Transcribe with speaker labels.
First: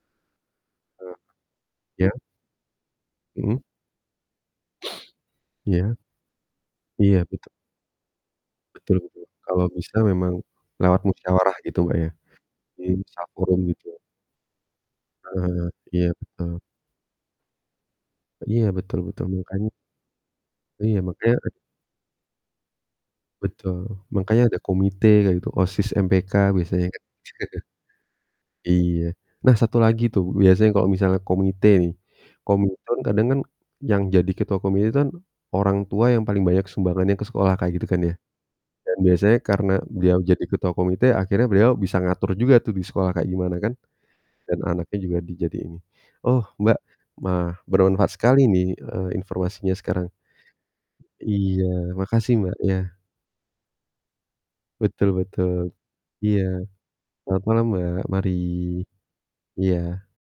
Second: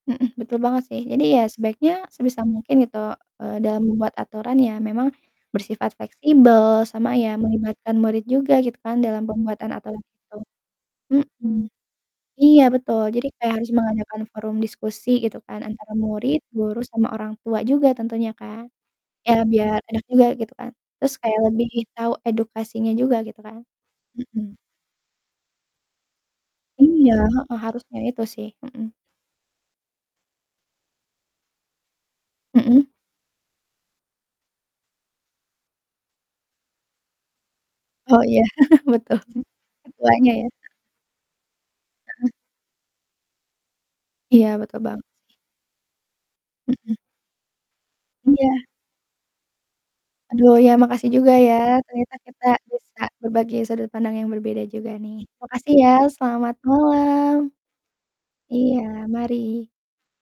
Speaker 1: Mhm, betul banget sih,
Speaker 2: Eee,
Speaker 1: jadi ya, sebaiknya
Speaker 2: iya.
Speaker 1: sebisa mungkin gitu, eee,
Speaker 2: Mhm.
Speaker 1: dalam membuat aturan ya memang bersifat
Speaker 2: Iya.
Speaker 1: fleksibel, sama
Speaker 2: Iya,
Speaker 1: ya
Speaker 2: betu
Speaker 1: melibatkan murid juga gitu kan,
Speaker 2: Betul gitu,
Speaker 1: dalam
Speaker 2: kalau
Speaker 1: pembuatan
Speaker 2: bisa
Speaker 1: aturan
Speaker 2: memang
Speaker 1: itu.
Speaker 2: lewat
Speaker 1: Mhm,
Speaker 2: musyawarah gitu Mbak ya,
Speaker 1: iya betul, jadi kayak
Speaker 2: disakurin
Speaker 1: harus
Speaker 2: gitu.
Speaker 1: mengadakan forum diskusi gitu
Speaker 2: Heeh
Speaker 1: kan,
Speaker 2: heeh,
Speaker 1: antara
Speaker 2: iya
Speaker 1: murid,
Speaker 2: betul.
Speaker 1: guru sama orang tua juga tentunya kan.
Speaker 2: Iya betul betul,
Speaker 1: Ya,
Speaker 2: makanya
Speaker 1: biar enak juga gitu kan,
Speaker 2: iya
Speaker 1: terus
Speaker 2: makanya
Speaker 1: kayak lebih tahu edukasinya juga, gitu kan,
Speaker 2: Betul, makanya
Speaker 1: mhm.
Speaker 2: ada komite kayak gitu. OSIS, MPK biasanya kan,
Speaker 1: Iya, heeh, harusnya itu sih, mhm.
Speaker 2: iya. Nah satu lagi tuh, biasanya kalau komite nih,
Speaker 1: Mhm.
Speaker 2: komite kadang kan yang jadi ketua komite itu kan, orang tua yang paling banyak sumbangan ke sekolah, kayak gitu kan ya.
Speaker 1: Oh iya,
Speaker 2: Dan
Speaker 1: betul.
Speaker 2: biasanya karena beliau
Speaker 1: Ketuanya
Speaker 2: jadi
Speaker 1: ya?
Speaker 2: ketua komite akhirnya beliau bisa ngatur
Speaker 1: Heeh.
Speaker 2: juga tuh di sekolah kayak gimana kan,
Speaker 1: Iya
Speaker 2: dan
Speaker 1: betul
Speaker 2: anaknya
Speaker 1: banget.
Speaker 2: juga dijadiin nih, oh Mbak
Speaker 1: Mhm.
Speaker 2: mah bermanfaat sekali
Speaker 1: Iya.
Speaker 2: ini, eee, informasinya sekarang.
Speaker 1: Aduh ya, makasih juga ya,
Speaker 2: Iya,
Speaker 1: ternyata
Speaker 2: makasih
Speaker 1: kita
Speaker 2: Mbak ya.
Speaker 1: bisa berbagi sudut pandang yang berbeda juga
Speaker 2: Betul
Speaker 1: nih.
Speaker 2: betul,
Speaker 1: Makasih ya,
Speaker 2: iya.
Speaker 1: selamat malam.
Speaker 2: Selamat malam Mbak mari,
Speaker 1: Iya, mari.
Speaker 2: iya.